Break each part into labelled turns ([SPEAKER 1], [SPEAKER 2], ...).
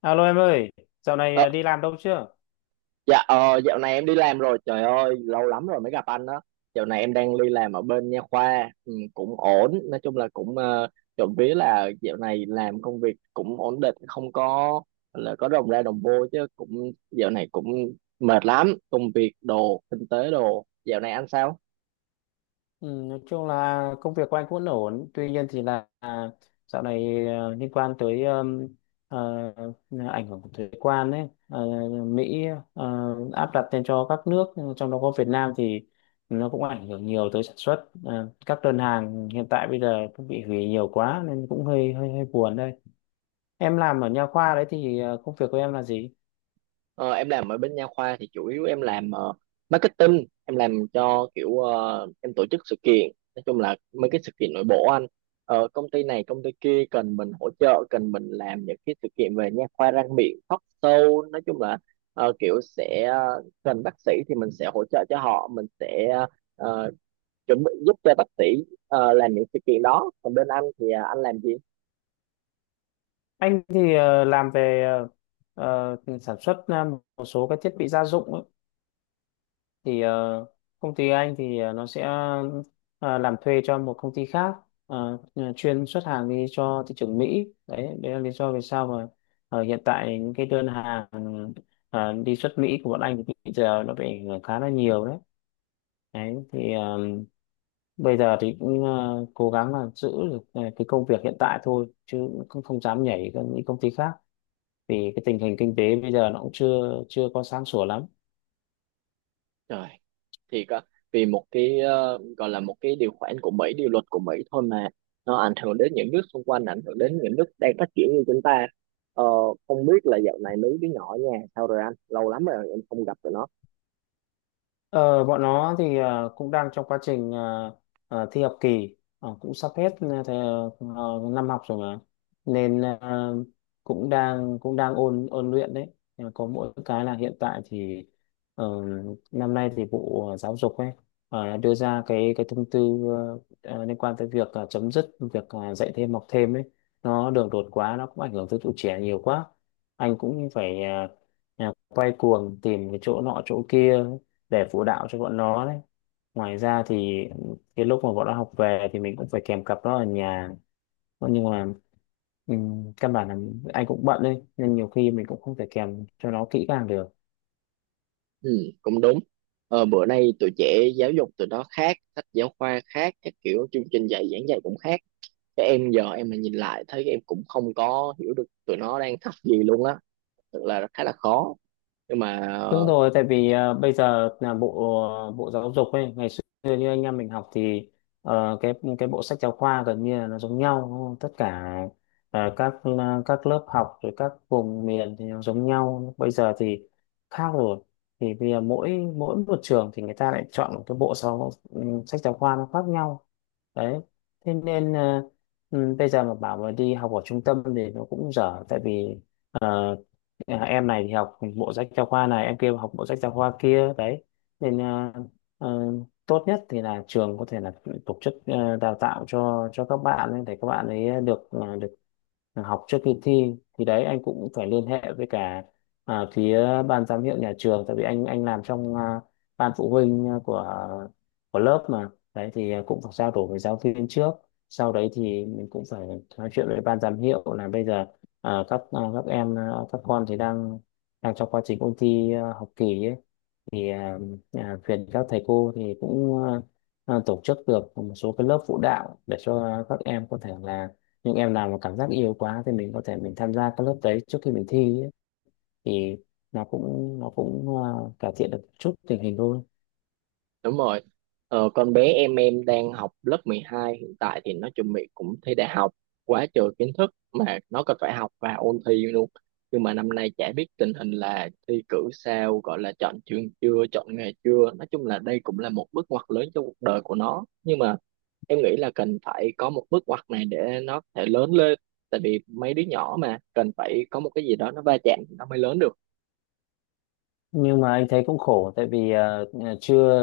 [SPEAKER 1] Alo em ơi, dạo này
[SPEAKER 2] Ờ,
[SPEAKER 1] đi làm đâu chưa?
[SPEAKER 2] dạ, dạo này em đi làm rồi, trời ơi lâu lắm rồi mới gặp anh đó. Dạo này em đang đi làm ở bên nha khoa, ừ, cũng ổn, nói chung là cũng trộm vía là dạo này làm công việc cũng ổn định, không có là có đồng ra đồng vô, chứ cũng dạo này cũng mệt lắm, công việc đồ, kinh tế đồ. Dạo này anh sao?
[SPEAKER 1] Ừ, nói chung là công việc của anh cũng vẫn ổn, tuy nhiên thì là dạo này liên quan tới à, ảnh hưởng của thuế quan ấy, à, Mỹ à, áp đặt lên cho các nước, trong đó có Việt Nam thì nó cũng ảnh hưởng nhiều tới sản xuất. À, các đơn hàng hiện tại bây giờ cũng bị hủy nhiều quá nên cũng hơi hơi hơi buồn đây. Em làm ở nha khoa đấy thì công việc của em là gì?
[SPEAKER 2] Ờ, em làm ở bên nha khoa thì chủ yếu em làm marketing, em làm cho kiểu, em tổ chức sự kiện, nói chung là mấy cái sự kiện nội bộ anh. Công ty này công ty kia cần mình hỗ trợ, cần mình làm những cái sự kiện về nha khoa răng miệng, talk show, nói chung là kiểu sẽ cần bác sĩ thì mình sẽ hỗ trợ cho họ, mình sẽ ờ, chuẩn bị giúp cho bác sĩ làm những sự kiện đó. Còn bên anh thì anh làm gì?
[SPEAKER 1] Anh thì làm về sản xuất một số các thiết bị gia dụng ấy. Thì công ty anh thì nó sẽ làm thuê cho một công ty khác ờ, chuyên xuất hàng đi cho thị trường Mỹ. Đấy, đấy là lý do vì sao mà hiện tại những cái đơn hàng đi xuất Mỹ của bọn anh thì bây giờ nó bị ảnh hưởng khá là nhiều đấy. Đấy, thì bây giờ thì cũng cố gắng là giữ được cái công việc hiện tại thôi chứ cũng không dám nhảy sang những công ty khác. Vì cái tình hình kinh tế bây giờ nó cũng chưa chưa có sáng sủa lắm.
[SPEAKER 2] Trời, thì có, vì một cái gọi là một cái điều khoản của Mỹ, điều luật của Mỹ thôi mà nó ảnh hưởng đến những nước xung quanh, ảnh hưởng đến những nước đang phát triển như chúng ta. Ờ, không biết là dạo này mấy đứa nhỏ ở nhà sao rồi anh? Lâu lắm rồi em không gặp tụi nó.
[SPEAKER 1] Ờ, Bọn nó thì cũng đang trong quá trình thi học kỳ. Cũng sắp hết năm học rồi mà nên cũng đang ôn ôn luyện đấy. Nhưng mà có mỗi cái là hiện tại thì ờ, năm nay thì Bộ Giáo dục ấy đưa ra cái thông tư liên quan tới việc chấm dứt việc dạy thêm học thêm ấy, nó đường đột quá nó cũng ảnh hưởng tới tụi trẻ nhiều quá. Anh cũng phải quay cuồng tìm cái chỗ nọ chỗ kia để phụ đạo cho bọn nó đấy. Ngoài ra thì cái lúc mà bọn nó học về thì mình cũng phải kèm cặp nó ở nhà. Thế nhưng mà căn bản là anh cũng bận đấy nên nhiều khi mình cũng không thể kèm cho nó kỹ càng được.
[SPEAKER 2] Ừ, cũng đúng. Ờ, bữa nay tụi trẻ giáo dục tụi nó khác, sách giáo khoa khác, các kiểu chương trình dạy giảng dạy cũng khác. Cái em giờ em mà nhìn lại thấy em cũng không có hiểu được tụi nó đang học gì luôn á. Thật là khá là khó. Nhưng mà
[SPEAKER 1] Đúng rồi, tại vì bây giờ là bộ bộ giáo dục ấy, ngày xưa như anh em mình học thì cái bộ sách giáo khoa gần như là nó giống nhau, đúng không? Tất cả các lớp học rồi các vùng miền thì nó giống nhau. Bây giờ thì khác rồi. Thì bây giờ mỗi mỗi một trường thì người ta lại chọn một cái bộ sách giáo khoa nó khác nhau. Đấy. Thế nên bây giờ mà bảo mà đi học ở trung tâm thì nó cũng dở tại vì ờ, À, em này thì học bộ sách giáo khoa này em kia học bộ sách giáo khoa kia đấy nên ờ, tốt nhất thì là trường có thể là tổ chức đào tạo cho các bạn ấy, để các bạn ấy được được học trước khi thi. Thì đấy anh cũng phải liên hệ với cả phía ban giám hiệu nhà trường tại vì anh làm trong ban phụ huynh của lớp mà đấy, thì cũng phải trao đổi với giáo viên trước, sau đấy thì mình cũng phải nói chuyện với ban giám hiệu là bây giờ các con thì đang đang trong quá trình ôn thi học kỳ ấy. Thì viện các thầy cô thì cũng tổ chức được một số cái lớp phụ đạo để cho các em có thể là những em nào mà cảm giác yêu quá thì mình có thể mình tham gia các lớp đấy trước khi mình thi ấy. Thì nó cũng cải thiện được chút tình hình thôi.
[SPEAKER 2] đúng rồi. Ờ, con bé em đang học lớp 12, hiện tại thì nó chuẩn bị cũng thi đại học, quá trời kiến thức mà nó còn phải học và ôn thi luôn. Nhưng mà năm nay chả biết tình hình là thi cử sao, gọi là chọn trường chưa, chọn nghề chưa. Nói chung là đây cũng là một bước ngoặt lớn trong cuộc đời của nó. Nhưng mà em nghĩ là cần phải có một bước ngoặt này để nó có thể lớn lên. Tại vì mấy đứa nhỏ mà cần phải có một cái gì đó nó va chạm thì nó mới lớn được.
[SPEAKER 1] Nhưng mà anh thấy cũng khổ tại vì ờ, ờ, chưa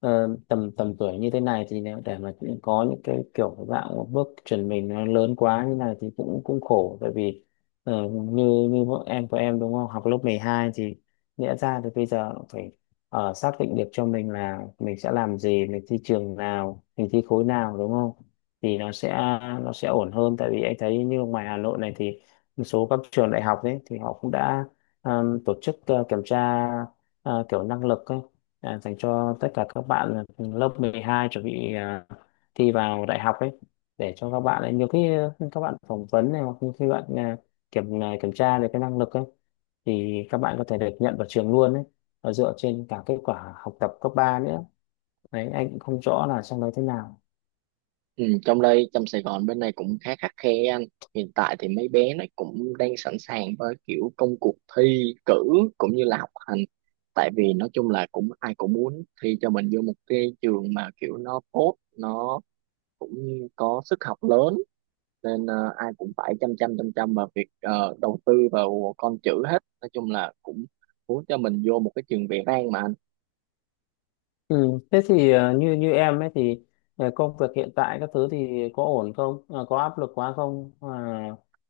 [SPEAKER 1] ờ, tầm tầm tuổi như thế này thì nếu để mà có những cái kiểu dạng bước chuẩn mình nó lớn quá như này thì cũng cũng khổ tại vì như như vợ em của em đúng không học lớp 12 thì nghĩa ra thì bây giờ cũng phải xác định được cho mình là mình sẽ làm gì mình thi trường nào mình thi khối nào đúng không thì nó sẽ ổn hơn tại vì anh thấy như ngoài Hà Nội này thì một số các trường đại học đấy thì họ cũng đã tổ chức kiểm tra kiểu năng lực ấy, dành cho tất cả các bạn lớp 12 chuẩn bị thi vào đại học ấy để cho các bạn ấy nhiều khi các bạn phỏng vấn này hoặc như khi bạn kiểm tra được cái năng lực ấy thì các bạn có thể được nhận vào trường luôn ấy và dựa trên cả kết quả học tập cấp 3 nữa. Đấy, anh cũng không rõ là trong đấy thế nào.
[SPEAKER 2] Ừ, trong đây trong Sài Gòn bên này cũng khá khắt khe anh. Hiện tại thì mấy bé nó cũng đang sẵn sàng với kiểu công cuộc thi cử cũng như là học hành, tại vì nói chung là cũng ai cũng muốn thi cho mình vô một cái trường mà kiểu nó tốt, nó cũng có sức học lớn, nên ai cũng phải chăm chăm vào việc đầu tư vào con chữ hết, nói chung là cũng muốn cho mình vô một cái trường vẻ vang mà.
[SPEAKER 1] Ừ. Thế thì như như em ấy thì công việc hiện tại các thứ thì có ổn không? Ờ, có áp lực quá không?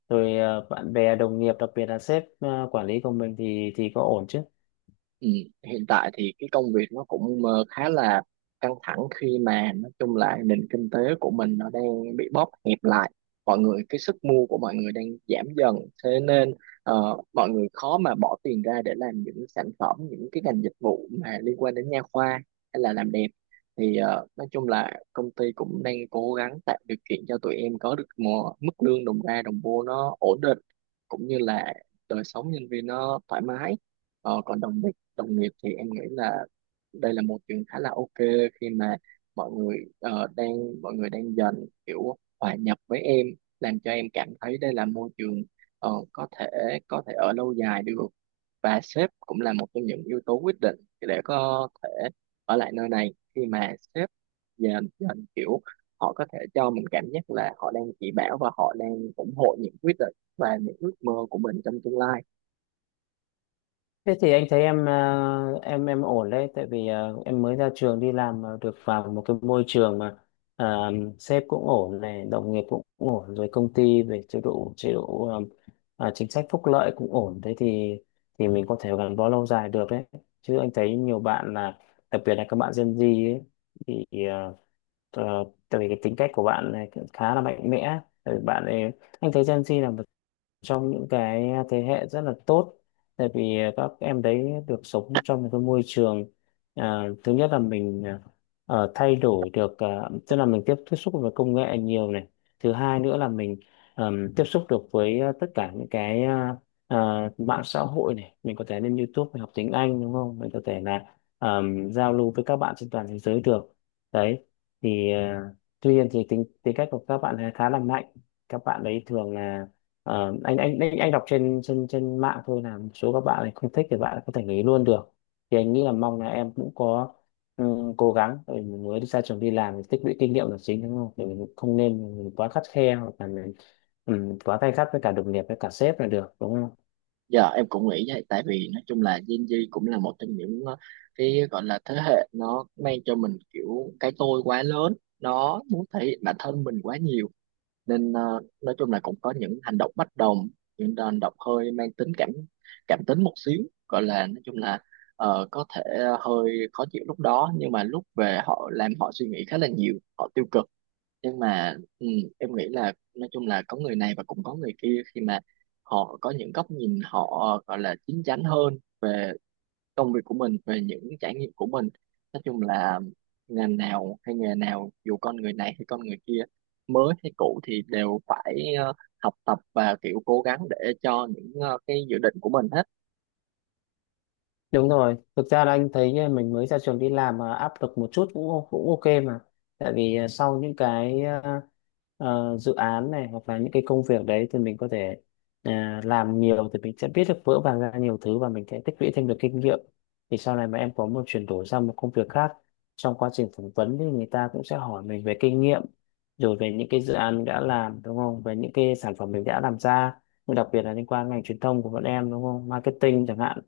[SPEAKER 1] Rồi bạn bè đồng nghiệp đặc biệt là sếp quản lý của mình thì có ổn chứ?
[SPEAKER 2] Ừ, hiện tại thì cái công việc nó cũng khá là căng thẳng, khi mà nói chung là nền kinh tế của mình nó đang bị bóp hẹp lại, mọi người cái sức mua của mọi người đang giảm dần, thế nên mọi người khó mà bỏ tiền ra để làm những sản phẩm, những cái ngành dịch vụ mà liên quan đến nha khoa hay là làm đẹp. Thì nói chung là công ty cũng đang cố gắng tạo điều kiện cho tụi em có được một mức lương đồng ra đồng vô nó ổn định, cũng như là đời sống nhân viên nó thoải mái. Ờ, còn đồng đồng nghiệp thì em nghĩ là đây là một chuyện khá là ok, khi mà đang mọi người đang dần kiểu hòa nhập với em, làm cho em cảm thấy đây là môi trường có thể, có thể ở lâu dài được. Và sếp cũng là một trong những yếu tố quyết định để có thể ở lại nơi này, khi mà sếp dần dần kiểu họ có thể cho mình cảm giác là họ đang chỉ bảo và họ đang ủng hộ những quyết định và những ước mơ của mình trong tương lai.
[SPEAKER 1] Thế thì anh thấy em em ổn đấy, tại vì em mới ra trường đi làm mà được vào một cái môi trường mà ờ, sếp cũng ổn này, đồng nghiệp cũng ổn, rồi công ty về chế độ chính sách phúc lợi cũng ổn, thế thì mình có thể gắn bó lâu dài được đấy. Chứ anh thấy nhiều bạn là đặc biệt là các bạn Gen Z ấy, thì tại vì cái tính cách của bạn này cũng khá là mạnh mẽ, tại vì bạn ấy anh thấy Gen Z là một trong những cái thế hệ rất là tốt tại vì các em đấy được sống trong một cái môi trường, thứ nhất là mình thay đổi được, tức là mình tiếp tiếp xúc với công nghệ nhiều này, thứ hai nữa là mình tiếp xúc được với tất cả những cái mạng xã hội này, mình có thể lên YouTube mình học tiếng Anh đúng không, mình có thể là giao lưu với các bạn trên toàn thế giới được đấy. Thì tuy nhiên thì tính tính cách của các bạn ấy khá là mạnh, các bạn đấy thường là anh đọc trên trên trên mạng thôi là một số các bạn này không thích thì bạn có thể nghỉ luôn được. Thì anh nghĩ là mong là em cũng có ừ, cố gắng tại vì mình mới đi ra trường đi làm thì tích lũy kinh nghiệm là chính đúng không, thì mình không nên mình quá khắt khe hoặc là mình quá tay khắt với cả đồng nghiệp với cả sếp là được đúng không.
[SPEAKER 2] Dạ em cũng nghĩ vậy, tại vì nói chung là Gen Z cũng là một trong những cái gọi là thế hệ nó mang cho mình kiểu cái tôi quá lớn, nó muốn thể hiện bản thân mình quá nhiều, nên nói chung là cũng có những hành động bất đồng, những hành động hơi mang tính cảm, cảm tính một xíu, gọi là nói chung là có thể hơi khó chịu lúc đó, nhưng mà lúc về họ làm họ suy nghĩ khá là nhiều, họ tiêu cực. Nhưng mà ừ, em nghĩ là nói chung là có người này và cũng có người kia, khi mà họ có những góc nhìn họ gọi là chín chắn hơn về công việc của mình, về những trải nghiệm của mình. Nói chung là ngành nào hay nghề nào, dù con người này hay con người kia, mới hay cũ thì đều phải học tập và kiểu cố gắng để cho những cái dự định của mình hết.
[SPEAKER 1] Đúng rồi, thực ra là anh thấy mình mới ra trường đi làm mà áp lực một chút cũng cũng ok mà. Tại vì sau những cái dự án này hoặc là những cái công việc đấy thì mình có thể ờ, làm nhiều thì mình sẽ biết được vỡ vàng ra nhiều thứ và mình sẽ tích lũy thêm được kinh nghiệm. Thì sau này mà em có một chuyển đổi sang một công việc khác, trong quá trình phỏng vấn thì người ta cũng sẽ hỏi mình về kinh nghiệm rồi về những cái dự án mình đã làm đúng không? Về những cái sản phẩm mình đã làm ra. Nhưng đặc biệt là liên quan ngành truyền thông của bọn em đúng không? Marketing chẳng hạn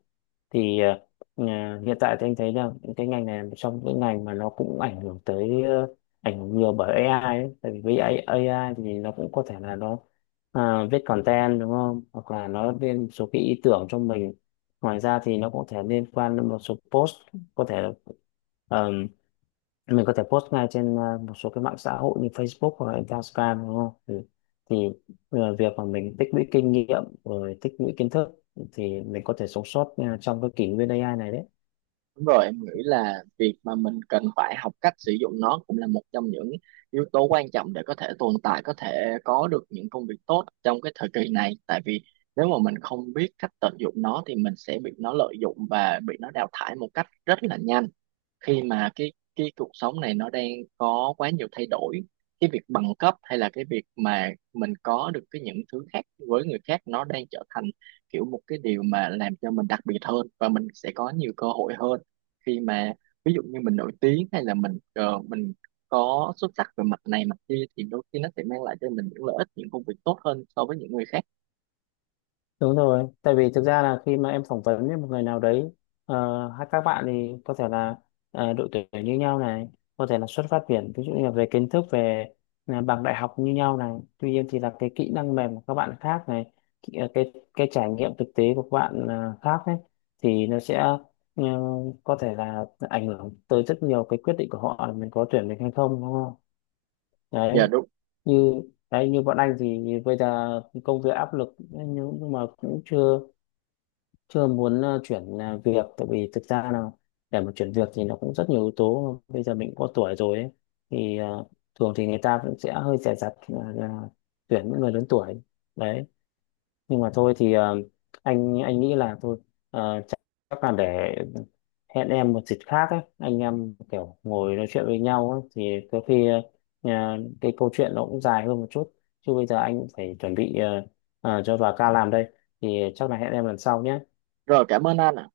[SPEAKER 1] thì hiện tại thì anh thấy là cái ngành này là một trong những ngành mà nó cũng ảnh hưởng tới ảnh hưởng nhiều bởi AI ấy. Tại vì với AI thì nó cũng có thể là nó viết content đúng không, hoặc là nó lên một số cái ý tưởng cho mình, ngoài ra thì nó cũng có thể liên quan đến một số post, có thể mình có thể post ngay trên một số cái mạng xã hội như Facebook hoặc là Instagram đúng không, thì việc mà mình tích lũy kinh nghiệm rồi tích lũy kiến thức thì mình có thể sống sót trong cái kỷ nguyên AI này đấy.
[SPEAKER 2] Đúng rồi, em nghĩ là việc mà mình cần phải học cách sử dụng nó cũng là một trong những yếu tố quan trọng để có thể tồn tại, có thể có được những công việc tốt trong cái thời kỳ này. Tại vì nếu mà mình không biết cách tận dụng nó thì mình sẽ bị nó lợi dụng và bị nó đào thải một cách rất là nhanh, khi mà cái cuộc sống này nó đang có quá nhiều thay đổi. Cái việc bằng cấp hay là cái việc mà mình có được cái những thứ khác với người khác, nó đang trở thành kiểu một cái điều mà làm cho mình đặc biệt hơn và mình sẽ có nhiều cơ hội hơn, khi mà ví dụ như mình nổi tiếng hay là mình có xuất sắc về mặt này mặt kia thì đôi khi nó sẽ mang lại cho mình những lợi ích, những công việc tốt hơn so với những người khác.
[SPEAKER 1] Đúng rồi, tại vì thực ra là khi mà em phỏng vấn với một người nào đấy, hay các bạn thì có thể là độ tuổi như nhau này, có thể là xuất phát điểm, ví dụ như là về kiến thức, về bằng đại học như nhau này, tuy nhiên thì là cái kỹ năng mềm của các bạn khác này, cái trải nghiệm thực tế của các bạn khác ấy, thì nó sẽ ờ, có thể là ảnh hưởng tới rất nhiều cái quyết định của họ là mình có tuyển mình hay không, đúng không? Đấy,
[SPEAKER 2] Dạ đúng
[SPEAKER 1] như đấy như bọn anh thì bây giờ công việc áp lực nhưng mà cũng chưa chưa muốn chuyển việc tại vì thực ra là để mà chuyển việc thì nó cũng rất nhiều yếu tố bây giờ mình có tuổi rồi ấy. Thì thường thì người ta cũng sẽ hơi dè dặt là tuyển những người lớn tuổi đấy. Nhưng mà thôi thì anh nghĩ là thôi chắc chắc là để hẹn em một dịp khác ấy, anh em kiểu ngồi nói chuyện với nhau ấy, thì có khi ờ, cái câu chuyện nó cũng dài hơn một chút, chứ bây giờ anh cũng phải chuẩn bị cho bà ca làm đây, thì chắc là hẹn em lần sau nhé.
[SPEAKER 2] rồi, cảm ơn anh ạ.